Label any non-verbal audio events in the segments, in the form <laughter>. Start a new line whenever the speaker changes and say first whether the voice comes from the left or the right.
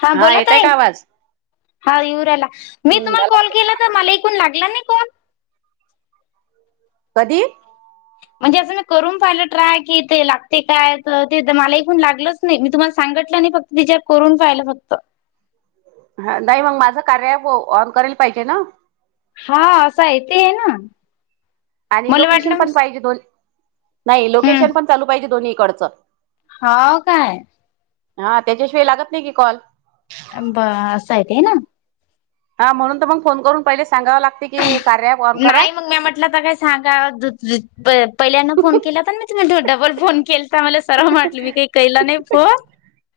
left: हा बोला
right: येतय
left: ताई
right: का आवाज
left: हा येऊ राहिला मी
right: हम्म
left: तुम्हाला कॉल
right: झाला
left: केला तर मले पण लागला नाय कॉल
right: कधी
left: म्हणजे असं मी करून पाहिलं ट्राय कि ते लागते काय तर ते मला हून लागलंच. नाय मी तुम्हाला सांगितलं नाय. फक्त चेक करून पायल फक्तं.
right: हा नाही मंग माझं कार्य ऐप ऑन करेल पाहिजे ना.
left: हा असं ते आहे ना.
right: आणि
left: मला
right: लोकेशन
left: वाटलं
right: पण पाहिजे दोन, नाही लोकेशन पण चालू पाहिजे दोन्ही इकडचं.
left: हो काय?
right: हा त्याच्याशिवाय लागत नाही की कॉल.
left: पण बस आहे ते ना.
right: हा म्हणून तर मग फोन करून पहिले सांगाव लागते की कार्या बो
left: नाही मग मी म्हटलं तर कायस सांगा ज ज प-पहिल्यांदना फोन केला प मी तुम्ही डबल फोन केला मला मले स परवा म्हटलं मी काही केला नाही फोन.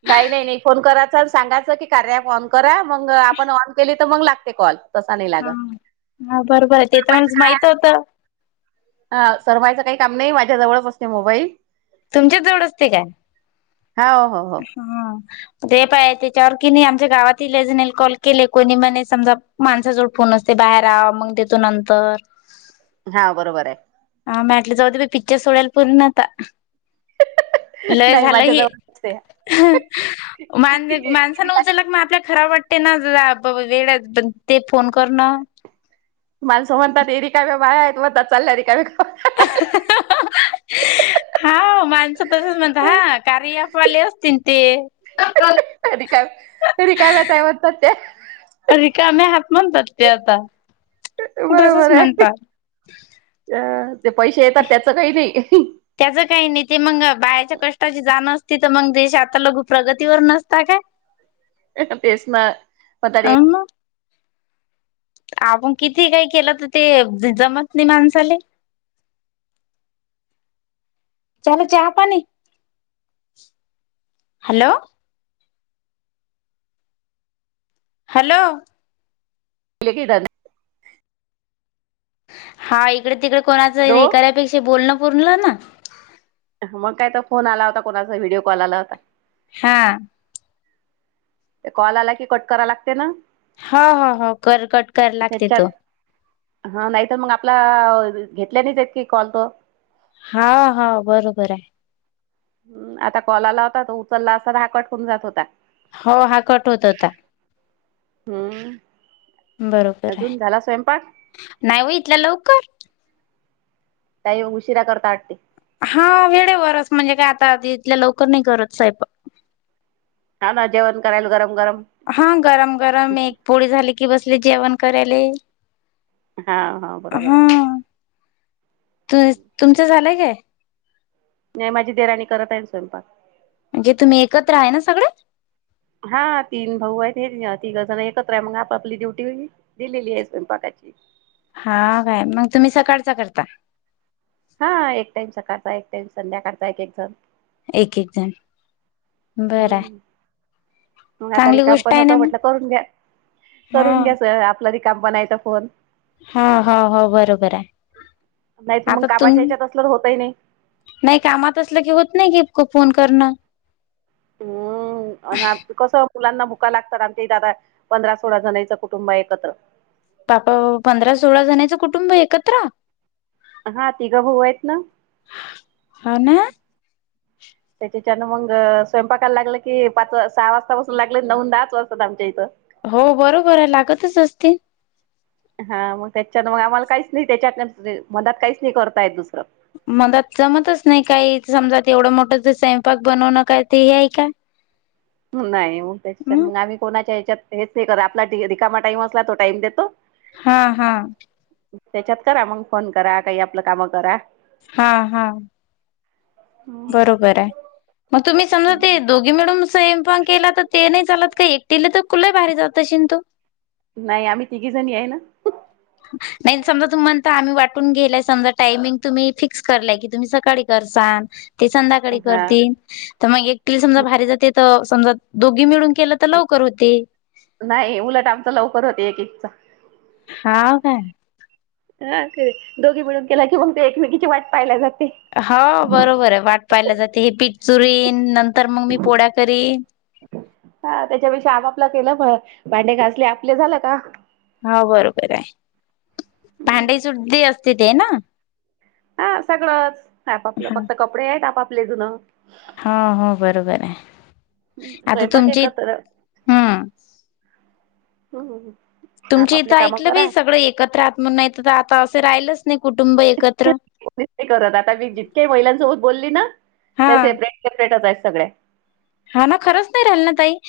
right: नाही नाही नाही फोन करायचा आणि सांगायचं की कार्या ॲप ऑन करा, मग आपण ऑन केली तर मग लागते कॉल तसा नाही
left: ह,
right: लागत
left: हा बरं बर ते तर मलाच माहित होतं.
right: हा सरमायचं काही काम नाही माझ्या जवळच असते मोबाईल.
left: तुमच्या जवळ असते काय?
right: हा हो हो
left: हा. दे पाया त्याच्यावर कि नाही आमच्या गावातील ले जनल कॉल केले कोणी म्हणे समजा माणसाजवळ फोन असते बाहेर आव मंग देतो नंतर.
right: हा बरोबर आहे.
left: हा मॅ मटलं जाऊ दे बाई पिक्चर सोडायल पूर्ण आता. लय
right: नाही
left: झालं
right: माझ्या
left: हि,
right: जवळ असते
left: मा माणसांन उचलला मग आपल्याला खरा वाट ते ना जाय प वेळ आहे तन ते फोन करणं.
right: माणसं म्हणतात रिकाम्या बाया आहेत, म्हणतात चालल्या रिका <unintelligible>
left: हो माणसं तसच म्हणता हा कार्या ॲपवाले असतीन ते.
right: क्यावं रिकाला ताय म्हणतात ते.
left: रिकाम्या हात म्हणतात ते आता. तसच
right: बरोबर आहे,
left: म्हणतात
right: जे पैसे येतात त्याच काही नाही.
left: त्याचं काही नाही ते मंग बायाच्या कष्टाची जाण असती तर मग देश आता लगु प्रगतीवर नसता काय.
right: तेच ना, मग ता रे
left: आपण किती काही केलं तर ते ज जमत नाही मानसाले. झाल चहा पाणी? हॅलो हॅलो
right: लेखी डा दाय
left: हा इकडे तिकडे कोणाचा हे नाही करापेक्षा बोलणं पूर्णलं ना.
right: मग काय तर फोन आला होता, कोणाचा व्हिडिओ कॉल आला होता.
left: हा.
right: ते कॉल आला की कट करा लागते ना.
left: हो हो हो, कर कट कराय लागते
right: त्याच्यात
left: तु.
right: हा नाही तर मग आपला घेतल्यानेच आहेत की कॉल तो.
left: हाव हाव बरोबर आहे.
right: आता कॉल आला होता तो उचलला असता तर हा कट होऊन जात होता.
left: हो हा कट होत होता.
right: हम्म, अजून झाला स्वयंपाक?
left: नाय हो इतल्या लवकर.
right: ताई उशिरा करता वाटते.
left: हा वेळेवरच म्हणजे काय आता ईथल्या लवकर नाही करत स्वयंपाक.
right: हा ना जेवण करायला गरम गरम.
left: हा गरम गरम एक पोळी झाली की, बसले जेवण करायले.
right: हा हा बरोबर आहे.
left: तु-तुमचं झालंय काय?
right: नाही माझी देवराणी करत आहे स्वयंपाक.
left: म्हणजे तुम्ही एकत्र आहे ना सगळे?
right: हा तीन भाऊ आहेत, हे तिघजण एकत्र आहे मग आपापली ड्युटी वेगळी. दिलेली आहे स्वयंपाकाची.
left: हा काय मग तुम्ही सकाळचा करता.
right: हा एक टाइम सकाळचा, एक टाइम संध्याकाळचा एक एक जण.
left: एकेक जण बरं आहे.
right: हम्म मग आता
left: चांगली
right: रिकाम
left: गोष्ट
right: पण
left: आहे
right: होत
left: ना मग
right: म्हटलं करून घ्या, करून
left: हा
right: घ्याचं. रिकाम बनायचा फोन.
left: हा हा हो बरोबर आहे.
right: नाहीत मग
left: आता तुम
right: कामाच्या याच्यात असलं तर होतही नाही
left: नाही कामात असलं की, होत नाही की फोन करणं.
right: हम्म. हा कसं मुलांना भुका लागतात, आमच्या इथं आता पंधरा सोळा जणाचं कुटुंब आहे एकत्र.
left: बाप पंधरा सोळा जण्याचं कुटुंब एकत्र.
right: हा तिघं भाऊ आहेत ना.
left: हा ना.
right: त्याच्याच्यान मंग स्वयंपाकायला लागलं की, पाच सहा वाजतापासून लागलं नऊ आणि दहाच वाजता आमच्या इथं.
left: हो बरोबर आहे लागतच असते.
right: हा मग त्याच्यान मग आम्हाला काहीच नाही, त्याच्यात मधात काहीच नाही करता येत दुसरं.
left: मला जमतच नाही काही, समजा तेवढं मोठं स्वयंपाक बनवणं काय ते हे आहे का.
right: <inaudible> नाही मग त्याच्याच्यांन
left: हम्म
right: मग आम्ही कोणाच्या हेच्यात हेच नाही करत, आपला रिकामा टाईम असला तो टाईम देतो.
left: हा हा.
right: त्याच्यात करा मग फोन करा, काही आपलं काम करा.
left: हा हा. बरोबर आहे. मग तुम्ही समजा ते दोघी मिळून स्वयंपाक केला, तर ते नाही चालत का? एकटीला तर लय भारी जात असेन तो.
right: नाही आम्ही तिघी जणी आहे ना.
left: नाही समजा तुम्ही म्हणता आम्ही वाटून घेलाय समजा टायमिंग तुम्ही फिक्स करलाय, की तुम्ही सकाळी करसान. ते संध्याकाळी
right: हा.
left: करतील. तर मग एकटिल समजा भारी जाते. तर समजा दोघी मिळून केलं त लवकर होती.
right: नाही उलट आमचं लवकर होते एक एकचा.
left: हाव काय?
right: हा ते दोघी मिळून केला की मग ते एकमेकीची वाट पहायला जाते.
left: हो बरोबर आहे वाट पाहिल्या जाते. हे पीठ चुरीन नंतर मग मी पोळ्या करीन.
right: हा त्याच्यापेक्षा आपापला केलं भांडे घासले आपले झालं का.
left: हो बरोबर आहे. भांडई सुडी असते ते ना?
right: हा सगळंच. आपापलं
left: हा.
right: फक्त कपडे आहेत आपापले धुन
left: हा हो बरोबर आहे. आता
right: स्वयंपाक
left: तुमची
right: एकत्र
left: हम्म
right: हम्म.
left: तुमचे
right: आपापले
left: इथं
right: कामं
left: ऐकलं बाई
right: करा
left: सगळं एकत्र आहात म्हणून नाही तर आता असं राहिलंच नाही कुटुंब एकत्र.
right: <unintelligible> करत आता मी जितके महिलांसोबत बोलली ना
left: हा
right: त्या सेपरेट सेपरेटच आहेत सगळ्या.
left: हा ना खरंच नाही राहिलं ना ताई.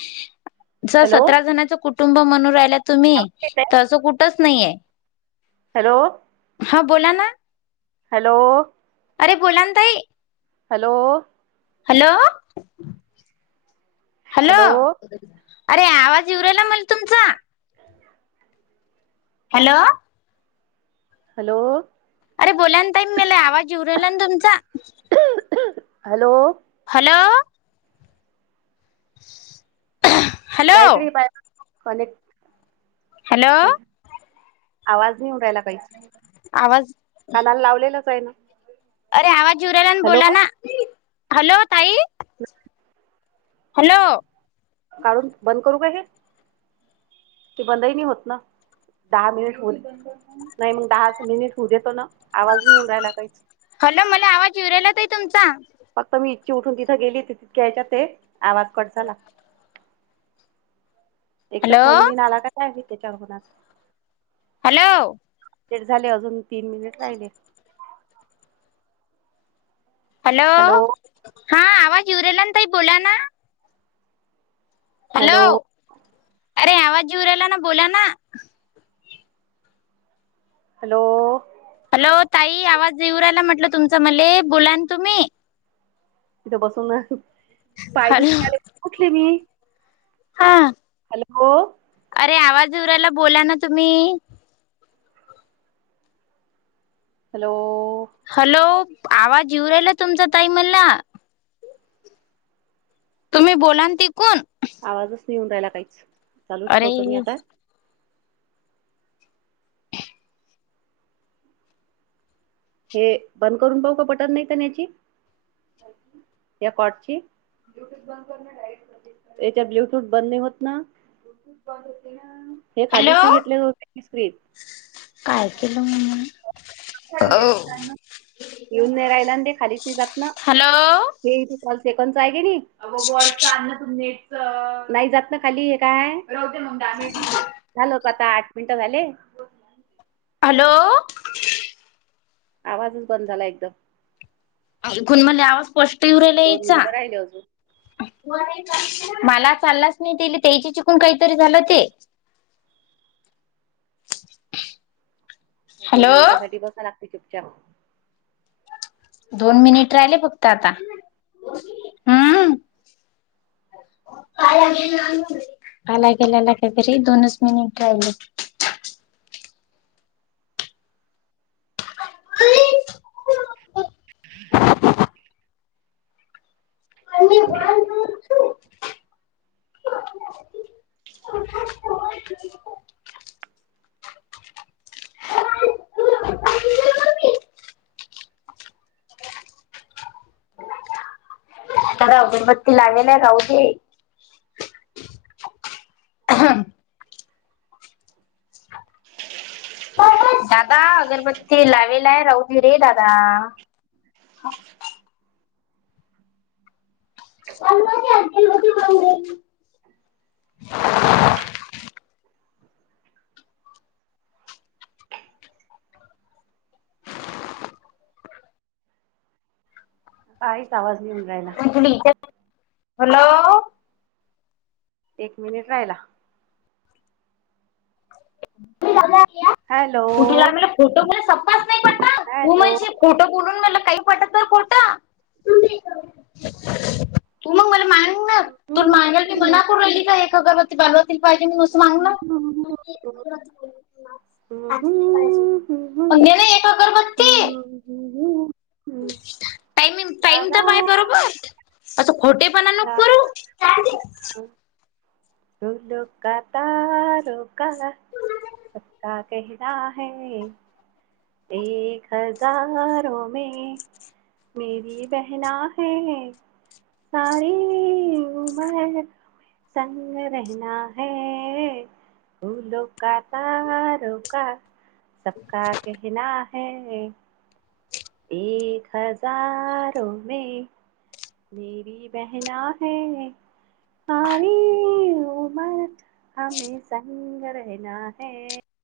left: जर
right: हॅलो
left: सतरा जणांच कुटुंब म्हणून राहिला तुम्ही, तर असं कुठच नाहीये.
right: हॅलो.
left: हा बोला ना.
right: हॅलो.
left: अरे बोला ना ताई.
right: हॅलो.
left: Hello hello. अरे आवाज येऊ राहीला मले तुमचा. हॅलो.
right: हॅलो.
left: अरे बोला ना ताई मला आवाज येऊ राहिला ना तुमचा.
right: हॅलो.
left: हॅलो. <inaudible> हॅलो
right: कायतरी बाय कनेक्ट
left: हॅलो
right: <unintelligible> आवाज नाही येऊ राहिला काहीच,
left: आवाज
right: कानाला लावलेलंच आहे ना.
left: अरे आवाज येऊ राहिला
right: हॅलो
left: बोला ना, हॅलो ताई. हॅलो.
right: काऊन बंद करू काय हे? ते बंदही नई होत ना. दहा मिनिट हो नाही मग दहाच मिनिट होऊ देतो ना. आवाज नाही येऊन राहिला काहीच.
left: हॅलो, मला आवाज येऊन राहिला ताई तुमचा.
right: फक्त मी इच्छी उठून तिथं गेली तितक्या येच्यात ते आवाज कट झाला. एक तरी
left: हॅलो
right: फोन बिन आला का काय तेच्यावर कूणाचा.
left: हॅलो.
right: लेट झाले अजून तीन मिनिट राहिले.
left: हॅलो.
right: हॅलो.
left: हा आवाज येऊ राहिला ना ताई बोला ना. हॅलो, अरे आवाज येऊ राहिला ना बोला ना.
right: हॅलो.
left: हॅलो ताई आवाज येऊ राहिला म्हटलं तुमचं मले बोलान तुम्ही.
right: तिथं बसून पाय
left: हॅलो
right: दुखायले उठले मी.
left: हा
right: हॅलो.
left: अरे आवाज येऊ राहिला, बोला ना तुम्ही.
right: हॅलो.
left: हॅलो आवाज येऊ राहिला तुमचा ताई मला. तुम्ही बोला न तिकुन.
right: आवाजच नई येऊन रायला काहीच, चालूच
left: अरे
right: ठेवतो मी आता. हे बंद करून पाहू का बटन नाही तर याची, या कॉटची? ब्लूटूथ बंद करणार आहेत मध्ये, याच्यात ब्लूटूथ बंद नई होत ना. ब्लूटूथ बंद होतंय ना. हे खालीच
left: हॅलो
right: नई घेतलेले होती ती स्क्रीन.
left: काय की मग <unintelligible>
right: येऊन नई रायलान, ते खालीच नई जात ना.
left: हॅलो
right: हे इथं कॉल सेकंदच आहे की नाही <unintelligible> नाही जात ना खाली हे काय. राहू दे मग डॅमेट होऊ दे. झालं. तू आता आठ मिनिटं झाले ‌.
left: हॅलो.
right: आवाजच बंद झाला एकदम.
left: कोणी म्हणले आवाज स्पष्ट येऊ राहिले
right: दोन
left: हेचा.
right: मिनिटं राहिले अजून
left: मला चाललाच नई तैले, तैचे चुकून कई तरी झालं ते.
right: दोन
left: हॅलो
right: मिनिटांसाठी बसाय लागते चुपचाप.
left: दोन मिनिट रायले फक्त आता. हं. आला गेलाला का घरी दोनच मिनट राहिलेत.
right: <inaudible>
left: हाय मीन वन <inaudible> त्याला अगरबत्ती लावेले राहू दे. <unintelligible>
right: <inaudible>
left: दादा अगरबत्ती लावेलाय राहू दे रे दादा. <unintelligible>
right: काहीच आवाज नाही
left: <unintelligible>
right: येऊन राहिला
left: हॅलो.
right: एक मिनिट राहिला.
left: <unintelligible>
right: हॅलो
left: खोटं
right: हॅलो
left: बोलून मला काही पटल तर खोटं. <unintelligible> तू मा मला मरीन बघ, तू मागेल की मना करू राहिली का एका अगरबती <unintelligible> <unintelligible> आणखीन एक पाहिजे, पण घे ना एक अगरबत्ती.
right: <unintelligible>
left: टाइमिंग
right: ला
left: टाईम तर
right: ला
left: तर पाय बरोबर. असा खोटेपणा
right: ला
left: नको करु.
right: <unintelligible> सबका कहना है. एक हजारो मे
left: <inaudible>
right: <unintelligible> संग रहना है. फुलों का तारोका सबका कहना है. एक हजारो मे मेरी बहना है. सारी उमर हमे संग रहना है.